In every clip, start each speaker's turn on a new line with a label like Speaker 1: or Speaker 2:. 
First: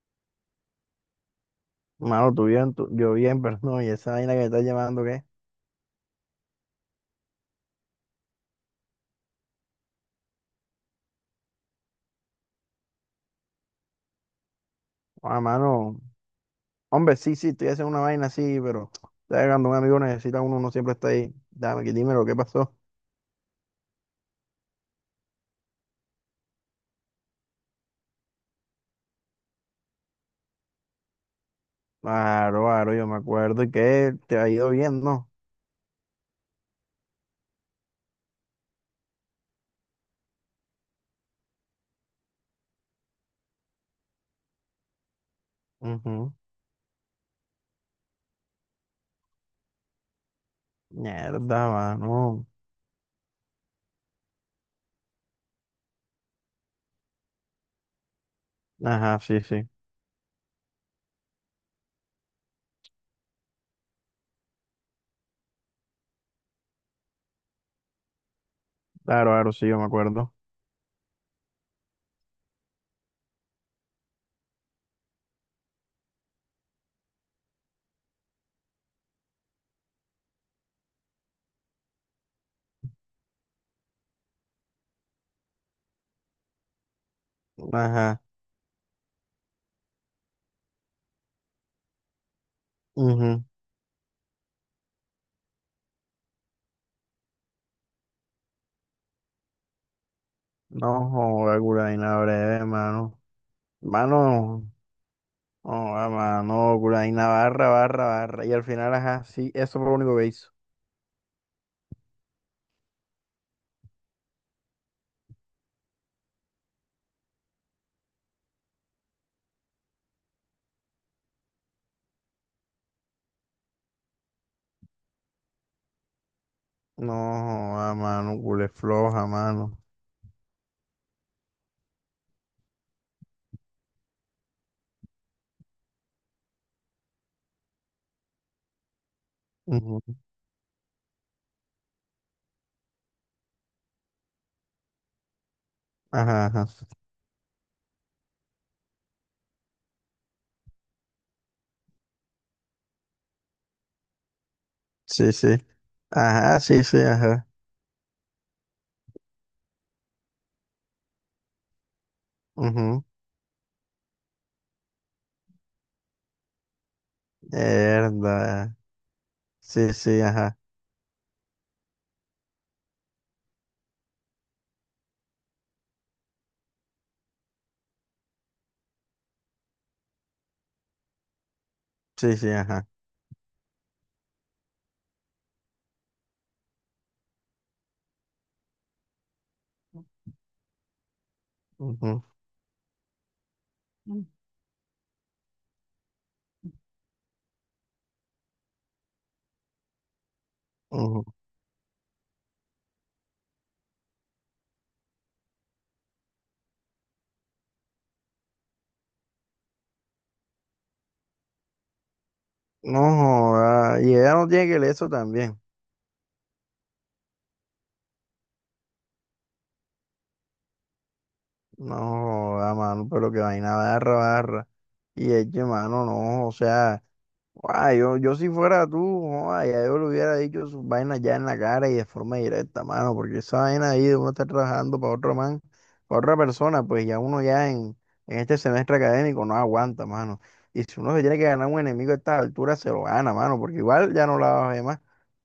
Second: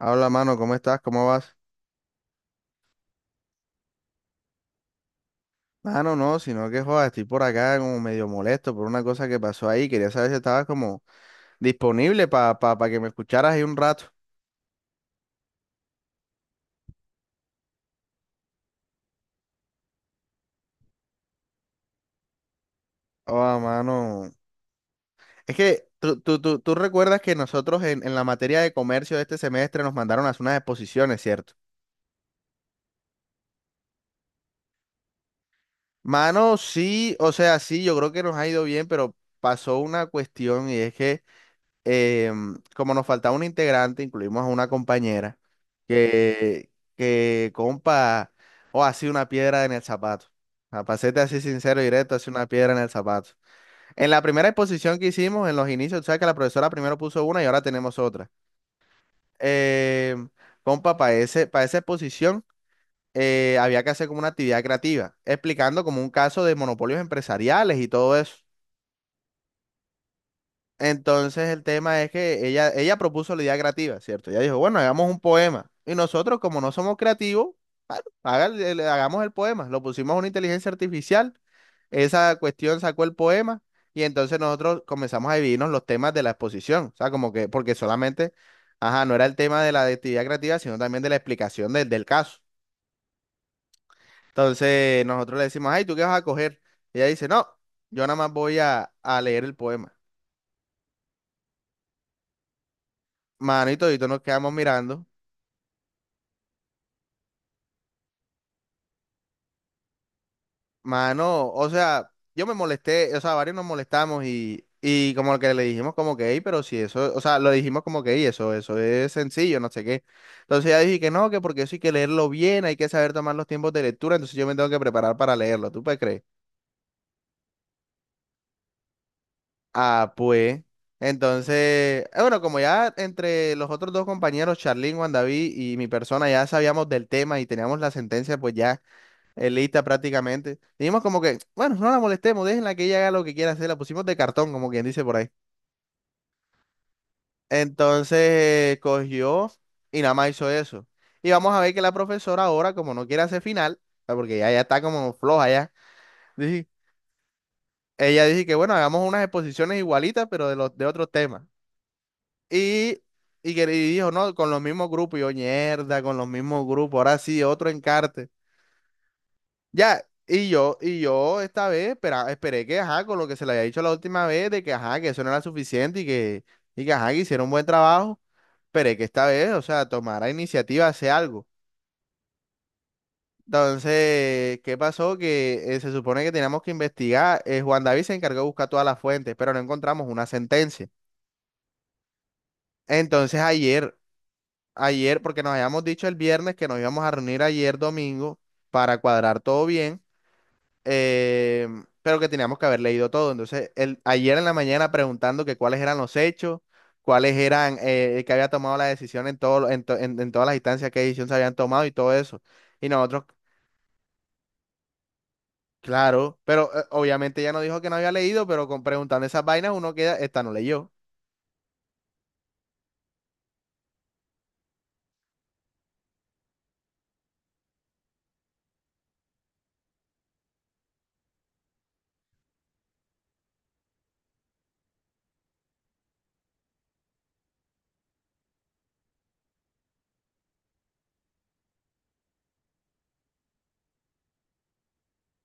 Speaker 1: Habla, mano, ¿cómo estás? ¿Cómo vas?
Speaker 2: Mano, tú bien, yo bien, pero no, y esa vaina que me estás llamando, ¿qué?
Speaker 1: Mano, no, sino que joda, estoy por acá como medio molesto por una cosa que pasó ahí. Quería saber si estabas como disponible para pa que me escucharas ahí un rato.
Speaker 2: Ah, mano, hombre, sí, estoy haciendo una vaina así, pero ¿sabes? Cuando un amigo necesita uno, uno siempre está ahí. Dame, que dime lo que pasó.
Speaker 1: Oh, mano. Es que tú recuerdas que nosotros en la materia de comercio de este semestre nos mandaron a hacer unas exposiciones, ¿cierto?
Speaker 2: Claro, claro, yo me acuerdo y que te ha ido bien, ¿no?
Speaker 1: Mano, sí, o sea, sí, yo creo que nos ha ido bien, pero pasó una cuestión y es que. Como nos faltaba un integrante, incluimos a una compañera
Speaker 2: Ujú.
Speaker 1: que compa, o así una piedra en el zapato. A pasete así
Speaker 2: Mierda,
Speaker 1: sincero y directo, así una
Speaker 2: mano.
Speaker 1: piedra en el zapato. En la primera exposición que hicimos, en los inicios, tú sabes que la profesora primero puso una y ahora tenemos otra.
Speaker 2: Ajá, sí, sí.
Speaker 1: Em, Compa, para esa exposición había que hacer como una actividad creativa, explicando como un caso de monopolios empresariales y todo eso.
Speaker 2: Claro, claro, sí, yo me acuerdo.
Speaker 1: Entonces el tema es que ella propuso la idea creativa, ¿cierto? Ella dijo, bueno, hagamos un poema. Y nosotros, como no somos creativos, bueno, hagamos el poema. Lo pusimos a una inteligencia artificial, esa cuestión sacó el poema y entonces nosotros comenzamos a dividirnos los temas de la exposición. O sea, como que, porque
Speaker 2: Ajá.
Speaker 1: solamente, ajá, no era el tema de la de actividad creativa, sino también de la explicación del caso.
Speaker 2: Ujú.
Speaker 1: Entonces nosotros le decimos, ay, ¿tú qué vas a coger? Ella dice, no, yo nada más voy a leer el poema.
Speaker 2: No, joder, curaína breve, mano.
Speaker 1: Manito, y todos nos quedamos
Speaker 2: Mano,
Speaker 1: mirando.
Speaker 2: no, mano, curaína barra, barra, barra. Y al final, ajá, sí, eso fue lo único que hizo.
Speaker 1: Mano, o sea, yo me molesté, o sea, varios nos molestamos y como que le dijimos como que, "Ey, pero si eso, o sea, lo dijimos como que, "Ey, eso es sencillo, no sé qué. Entonces ella dije que no, que porque eso hay que leerlo bien, hay que saber tomar los tiempos de lectura, entonces yo me tengo que preparar para leerlo, ¿tú puedes creer?
Speaker 2: No, a mano, culé floja, mano.
Speaker 1: Ah, pues, entonces, bueno, como ya entre los otros dos compañeros, Charlín, Juan David y mi persona, ya sabíamos del tema y teníamos la sentencia, pues ya. Elita
Speaker 2: Ujú.
Speaker 1: prácticamente. Dijimos como que, bueno, no la molestemos, déjenla que ella haga lo que quiera hacer. La pusimos de cartón, como quien dice por ahí.
Speaker 2: Ajá, ajá.
Speaker 1: Entonces cogió y nada más hizo eso. Y vamos a ver que la profesora ahora, como no quiere hacer final, ah, porque ya está como
Speaker 2: Sí,
Speaker 1: floja
Speaker 2: sí.
Speaker 1: ya,
Speaker 2: Ajá,
Speaker 1: dije-
Speaker 2: sí, sí, ajá.
Speaker 1: ella dice que bueno, hagamos unas exposiciones igualitas, pero de los de otros temas. Y,
Speaker 2: Ujú.
Speaker 1: y dijo, no, con los mismos grupos. Y yo, mierda, con los mismos grupos. Ahora sí, otro encarte.
Speaker 2: Mierda. Sí,
Speaker 1: Ya,
Speaker 2: sí, ajá.
Speaker 1: y yo esta vez esperé que, ajá, con lo que se le había dicho la última vez, de que, ajá, que eso no era suficiente ajá, que hicieron un buen trabajo, esperé que esta vez, o sea, tomara iniciativa, hace algo.
Speaker 2: Sí, sí, ajá.
Speaker 1: Entonces, ¿qué pasó? Que se supone que teníamos que investigar, Juan David se encargó de buscar todas las fuentes, pero no encontramos una sentencia.
Speaker 2: Ujú.
Speaker 1: Entonces,
Speaker 2: Mm.
Speaker 1: ayer, porque nos habíamos dicho el viernes que nos íbamos a reunir ayer domingo para cuadrar todo bien.
Speaker 2: Ujú.
Speaker 1: eh, pero que teníamos que haber leído todo. Entonces, el, ayer en la mañana preguntando que cuáles eran los hechos, cuáles eran el que había tomado la decisión en, todo, en todas las instancias, qué decisión se habían tomado y todo eso. Y
Speaker 2: No,
Speaker 1: nosotros,
Speaker 2: joda. Y ella no tiene que leer eso también.
Speaker 1: claro, pero obviamente ya no dijo que no había leído, pero con, preguntando esas vainas uno queda, esta no leyó.
Speaker 2: No, a mano, pero que vaina barra, barra. Y es que, mano, no, o sea. Guay, yo si fuera tú, guay, ya yo le hubiera dicho sus vainas ya en la cara y de forma directa, mano, porque esa vaina ahí de uno estar trabajando para otro man, para otra persona, pues ya uno ya en este semestre académico no aguanta, mano. Y si uno se tiene que ganar un enemigo a esta altura, se lo gana, mano, porque igual ya no la vas a ver más.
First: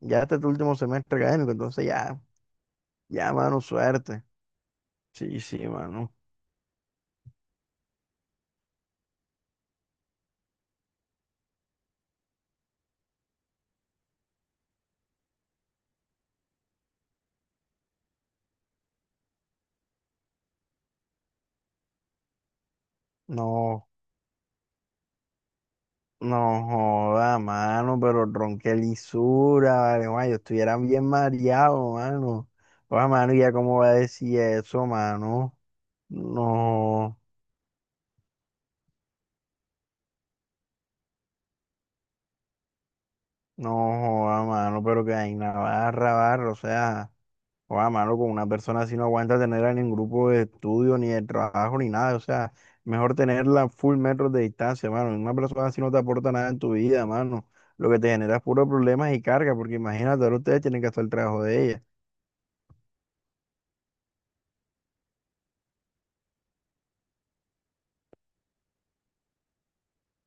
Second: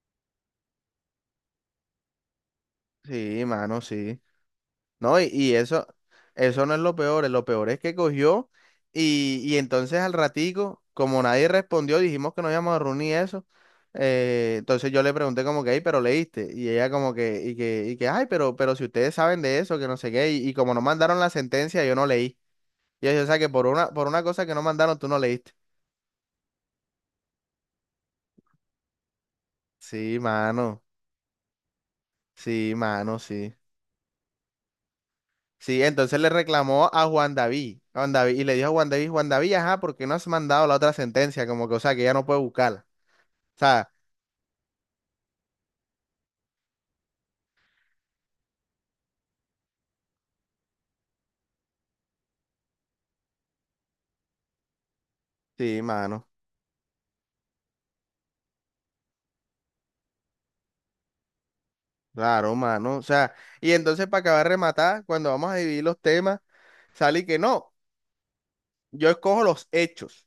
Speaker 2: Ya este es tu último semestre académico, entonces ya, ya,
Speaker 1: Sí,
Speaker 2: mano,
Speaker 1: mano, sí.
Speaker 2: suerte.
Speaker 1: No,
Speaker 2: Sí,
Speaker 1: y
Speaker 2: sí,
Speaker 1: eso,
Speaker 2: mano.
Speaker 1: eso no es lo peor es que cogió y entonces al ratico, como nadie respondió, dijimos que no íbamos a reunir y eso, entonces yo le pregunté como que, "Ey, pero leíste, y ella como que, ay, pero si ustedes saben de eso, que no sé qué, y como no mandaron la sentencia, yo no leí. Y yo, o sea que
Speaker 2: No.
Speaker 1: por una cosa que no mandaron, tú no leíste.
Speaker 2: No joda, mano, pero ron, qué lisura, vale,
Speaker 1: Sí,
Speaker 2: guay, yo estuviera
Speaker 1: mano,
Speaker 2: bien mareado, mano.
Speaker 1: sí,
Speaker 2: Joda,
Speaker 1: mano,
Speaker 2: mano, ¿y ya
Speaker 1: sí.
Speaker 2: cómo va a decir eso, mano?
Speaker 1: Sí, entonces le reclamó
Speaker 2: No,
Speaker 1: A Juan David, y le dijo a Juan David, Juan David, ajá, ¿por qué no has mandado la otra sentencia? Como que, o sea, que ya no puede buscarla. O
Speaker 2: no
Speaker 1: sea,
Speaker 2: joda, mano, pero que hay una barra, barra, o sea, joda, mano, con una persona así no aguanta tenerla en ningún grupo de estudio, ni de trabajo, ni nada, o sea, mejor tenerla full metros de distancia, mano. Una persona así
Speaker 1: sí,
Speaker 2: no te
Speaker 1: mano,
Speaker 2: aporta nada en tu vida, mano. Lo que te genera es puro problemas y carga, porque imagínate, ahora ustedes tienen que hacer el trabajo de
Speaker 1: claro, mano. O sea, y entonces para acabar de rematar, cuando vamos a dividir los temas, sale que no, yo escojo los hechos.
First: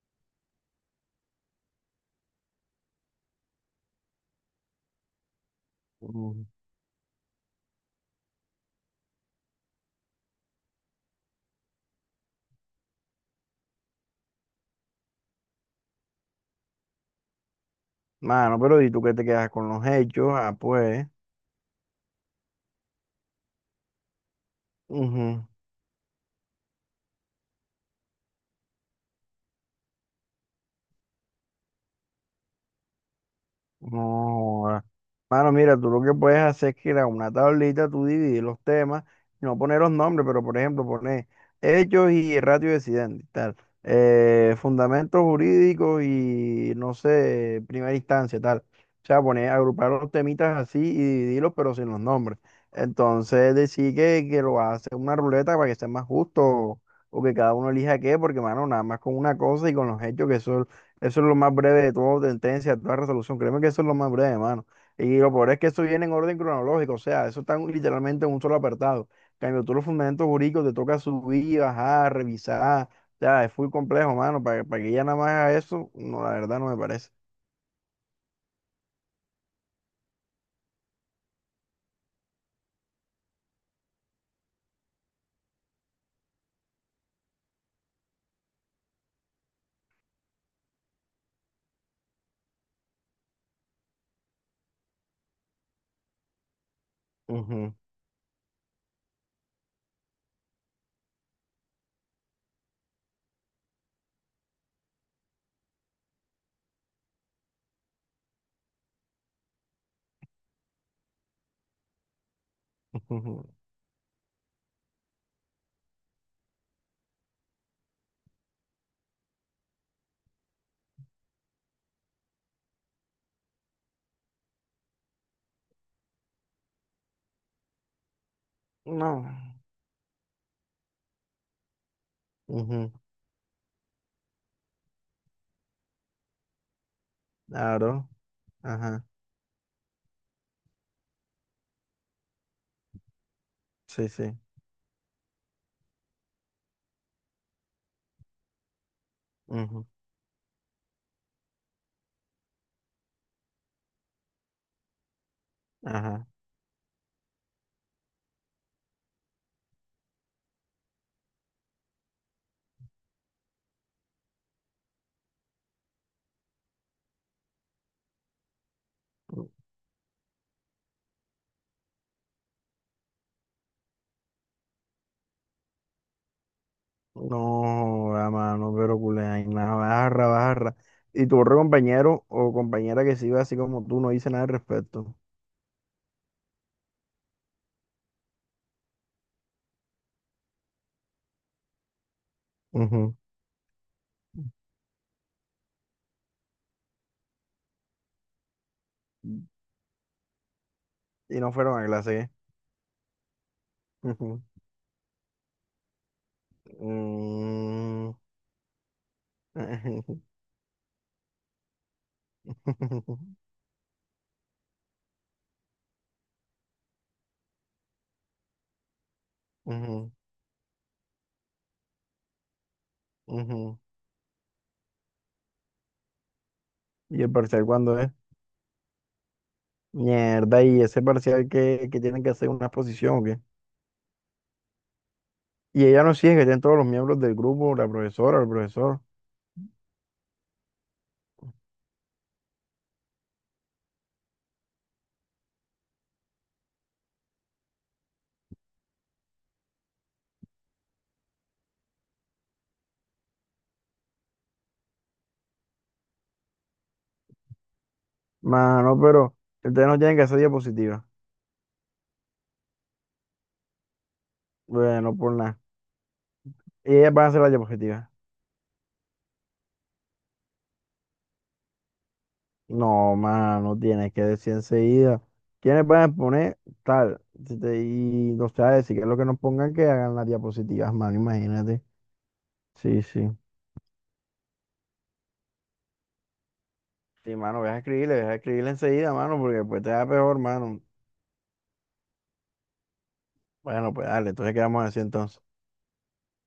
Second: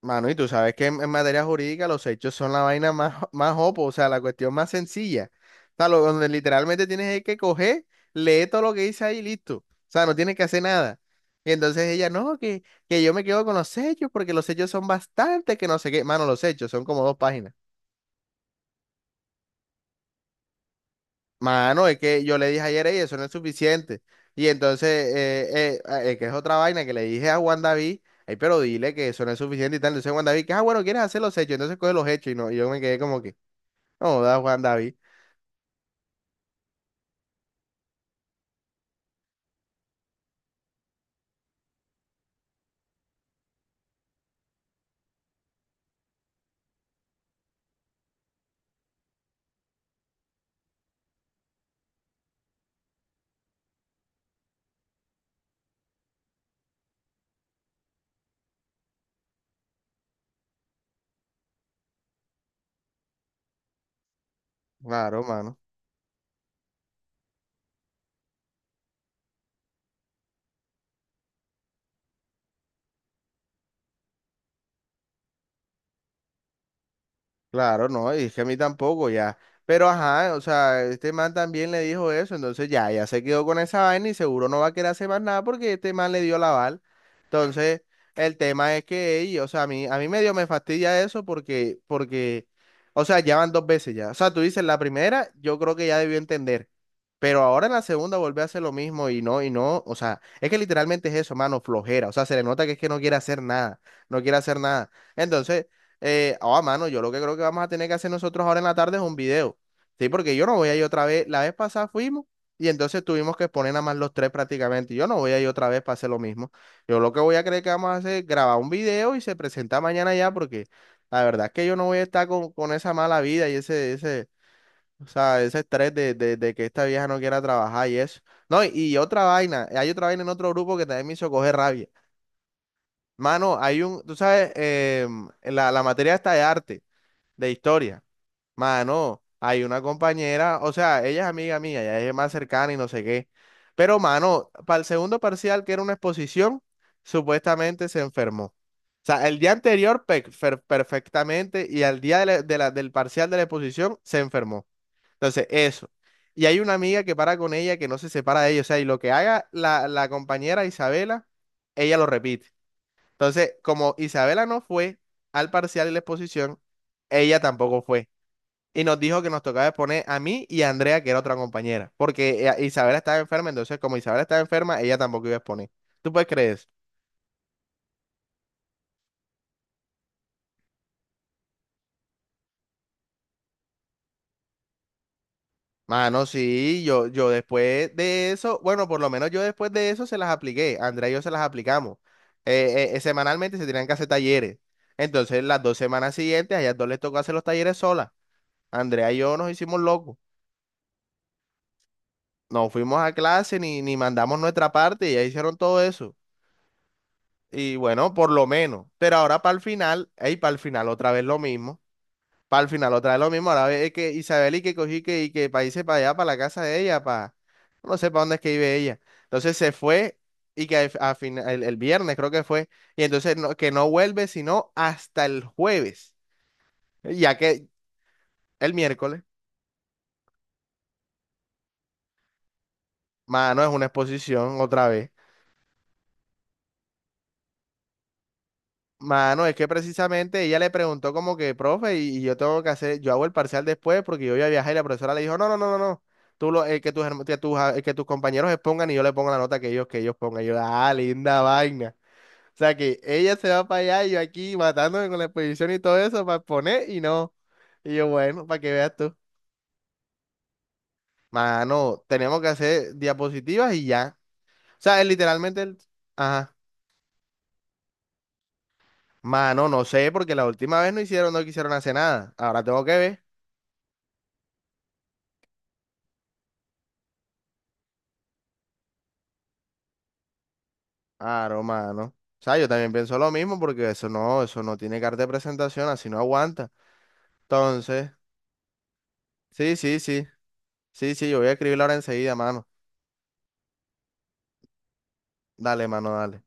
Speaker 1: Mano, y tú sabes que en materia jurídica los hechos son la vaina más, más opo, o sea, la cuestión más sencilla. O sea, lo, donde
Speaker 2: ella.
Speaker 1: literalmente tienes es que coger, leer todo lo que dice ahí y listo. O sea, no tienes que hacer nada. Y entonces ella, no, que yo me quedo con los hechos porque los hechos son bastantes, que no sé qué. Mano, los hechos son como dos páginas.
Speaker 2: Mano, pero ¿y tú qué te quedas con los hechos? Ah, pues.
Speaker 1: Mano, es que yo le dije ayer, ella, eso no es suficiente. Y entonces,
Speaker 2: Ujú.
Speaker 1: que es otra vaina que le dije a Juan David, ay, pero dile que eso no es suficiente y tal. Entonces Juan David, que, ah, bueno, quieres hacer los hechos, entonces coge los hechos y no, y yo me quedé como que. No, da Juan
Speaker 2: No.
Speaker 1: David.
Speaker 2: Mano, mira, tú lo que puedes hacer es que crear una tablita, tú dividir los temas, y no poner los nombres, pero por ejemplo, poner hechos y ratio de accidente, tal, fundamentos jurídicos y no sé, primera instancia, tal. O sea, poner, agrupar los temitas así y dividirlos, pero sin los nombres. Entonces, decir que lo hace una ruleta para que sea más justo o que cada uno elija qué, porque, mano, nada más con una cosa y con los hechos, que eso es lo más breve de todo, sentencia, toda resolución. Créeme que eso es lo más breve, mano. Y
Speaker 1: Claro,
Speaker 2: lo peor
Speaker 1: mano.
Speaker 2: es que eso viene en orden cronológico, o sea, eso está literalmente en un solo apartado. En cambio, tú los fundamentos jurídicos te toca subir, bajar, revisar. O sea, es muy complejo, mano. Para que ya nada más haga eso, no, la verdad no me parece.
Speaker 1: Claro, no, y es que a mí tampoco ya. Pero ajá, o sea, este man también le dijo eso, entonces ya se quedó con esa vaina y seguro no va a querer hacer más nada porque este man le dio la aval. Entonces, el tema es que, ey, o sea, a mí medio me fastidia eso o sea, ya van dos veces ya. O sea, tú dices, la primera, yo creo que ya debió entender. Pero ahora en
Speaker 2: Ujú,
Speaker 1: la segunda vuelve a hacer lo mismo y no, o sea, es que literalmente es eso, mano, flojera. O sea, se le nota que es que no quiere hacer nada, no quiere hacer nada. Entonces, mano, yo lo que creo que vamos a tener que hacer nosotros ahora en la tarde es un video. Sí, porque yo no voy a ir otra vez. La vez pasada fuimos y entonces tuvimos que
Speaker 2: ujú.
Speaker 1: exponer nada más los tres prácticamente. Yo no voy a ir otra vez para hacer lo mismo. Yo lo que voy a creer que vamos a hacer es grabar un video y se presenta mañana ya, porque la verdad es que yo no voy a estar con esa mala vida y ese, o sea, ese estrés de que esta vieja no quiera trabajar y eso. No, y otra
Speaker 2: No.
Speaker 1: vaina, hay otra vaina en otro grupo que también me hizo coger rabia.
Speaker 2: Ujú.
Speaker 1: Mano, hay un, tú sabes, la materia está de arte de historia.
Speaker 2: Claro. Ajá.
Speaker 1: Mano, hay una compañera, o sea, ella es amiga mía, ya es más cercana y no sé qué. Pero,
Speaker 2: Sí, sí.
Speaker 1: mano, para el segundo parcial, que era una exposición, supuestamente se enfermó. O sea, el día
Speaker 2: Ujú.
Speaker 1: anterior perfectamente y al día del parcial de la exposición se enfermó. Entonces, eso.
Speaker 2: Ajá.
Speaker 1: Y hay una amiga que para con ella, que no se separa de ella. O sea, y lo que haga la compañera Isabela, ella lo repite. Entonces, como Isabela no fue al parcial de la exposición, ella tampoco fue y nos dijo que nos tocaba poner a mí y a Andrea, que era otra compañera, porque Isabela estaba enferma, entonces como Isabela estaba enferma, ella tampoco iba a exponer. ¿Tú puedes creer eso?
Speaker 2: No, a mano, pero culé, ay, nada, barra, barra. Y tu otro compañero o compañera que se iba así como tú no dice nada al respecto.
Speaker 1: Mano, sí, yo después de eso, bueno, por lo menos yo después de eso se las apliqué, Andrea y yo se las aplicamos.
Speaker 2: Ujú.
Speaker 1: Semanalmente se tenían que hacer talleres. Entonces, las dos semanas siguientes, a ellas dos les tocó hacer los talleres solas. Andrea y yo nos hicimos locos.
Speaker 2: Y no fueron a clase.
Speaker 1: No fuimos a clase ni mandamos
Speaker 2: Ujú.
Speaker 1: nuestra parte, y ellas hicieron todo eso. Y
Speaker 2: Mm.
Speaker 1: bueno, por lo menos. Pero ahora para el final, ey, para el final otra vez lo mismo. Para el final otra vez lo mismo. Ahora ve que Isabel y que cogí que, y que para irse para allá, para la casa de ella, para... No sé para dónde es que vive ella. Entonces se
Speaker 2: Ujú,
Speaker 1: fue y que el viernes creo que fue. Y entonces que
Speaker 2: ujú.
Speaker 1: no vuelve sino hasta el jueves.
Speaker 2: ¿Y el
Speaker 1: Ya
Speaker 2: parcial
Speaker 1: que
Speaker 2: cuándo es?
Speaker 1: el miércoles,
Speaker 2: Mierda, y ese parcial que tienen que hacer una exposición o qué.
Speaker 1: mano, es una exposición otra vez.
Speaker 2: Y ella no sigue, que tienen todos los miembros del grupo, la profesora, el profesor.
Speaker 1: Mano, es que precisamente ella le preguntó como que, profe, y yo tengo que hacer, yo hago el parcial después porque yo voy a viajar y la profesora le dijo, no, no, no, no, no, tú lo, que tus, que tus, que tus compañeros expongan y yo le pongo la nota que ellos pongan. Y yo, ah, linda vaina. O sea que ella se va para allá y yo aquí matándome con la exposición y todo eso para exponer y no. Y yo, bueno, para que veas
Speaker 2: Mano,
Speaker 1: tú.
Speaker 2: pero ustedes no tienen que hacer diapositivas.
Speaker 1: Mano, tenemos que hacer diapositivas y ya. O sea, es
Speaker 2: Bueno, por nada.
Speaker 1: literalmente el... Ajá.
Speaker 2: Y ellas van a hacer las diapositivas.
Speaker 1: Mano, no sé, porque la última vez no hicieron, no quisieron hacer nada. Ahora tengo que
Speaker 2: No,
Speaker 1: ver.
Speaker 2: mano, tienes que decir enseguida. ¿Quiénes van a exponer? Tal. Si te- Y no sé, decir que es lo que nos pongan que hagan las diapositivas, mano,
Speaker 1: Claro,
Speaker 2: imagínate.
Speaker 1: mano. O sea, yo también
Speaker 2: Sí,
Speaker 1: pienso lo
Speaker 2: sí.
Speaker 1: mismo porque eso no tiene carta de presentación, así no aguanta.
Speaker 2: Sí, mano,
Speaker 1: Entonces,
Speaker 2: deja escribirle enseguida, mano, porque
Speaker 1: sí,
Speaker 2: pues te
Speaker 1: sí,
Speaker 2: da
Speaker 1: sí,
Speaker 2: peor, mano.
Speaker 1: sí, yo voy a escribirla ahora enseguida, mano.
Speaker 2: Bueno, pues dale, entonces quedamos así entonces.
Speaker 1: Dale, mano, dale.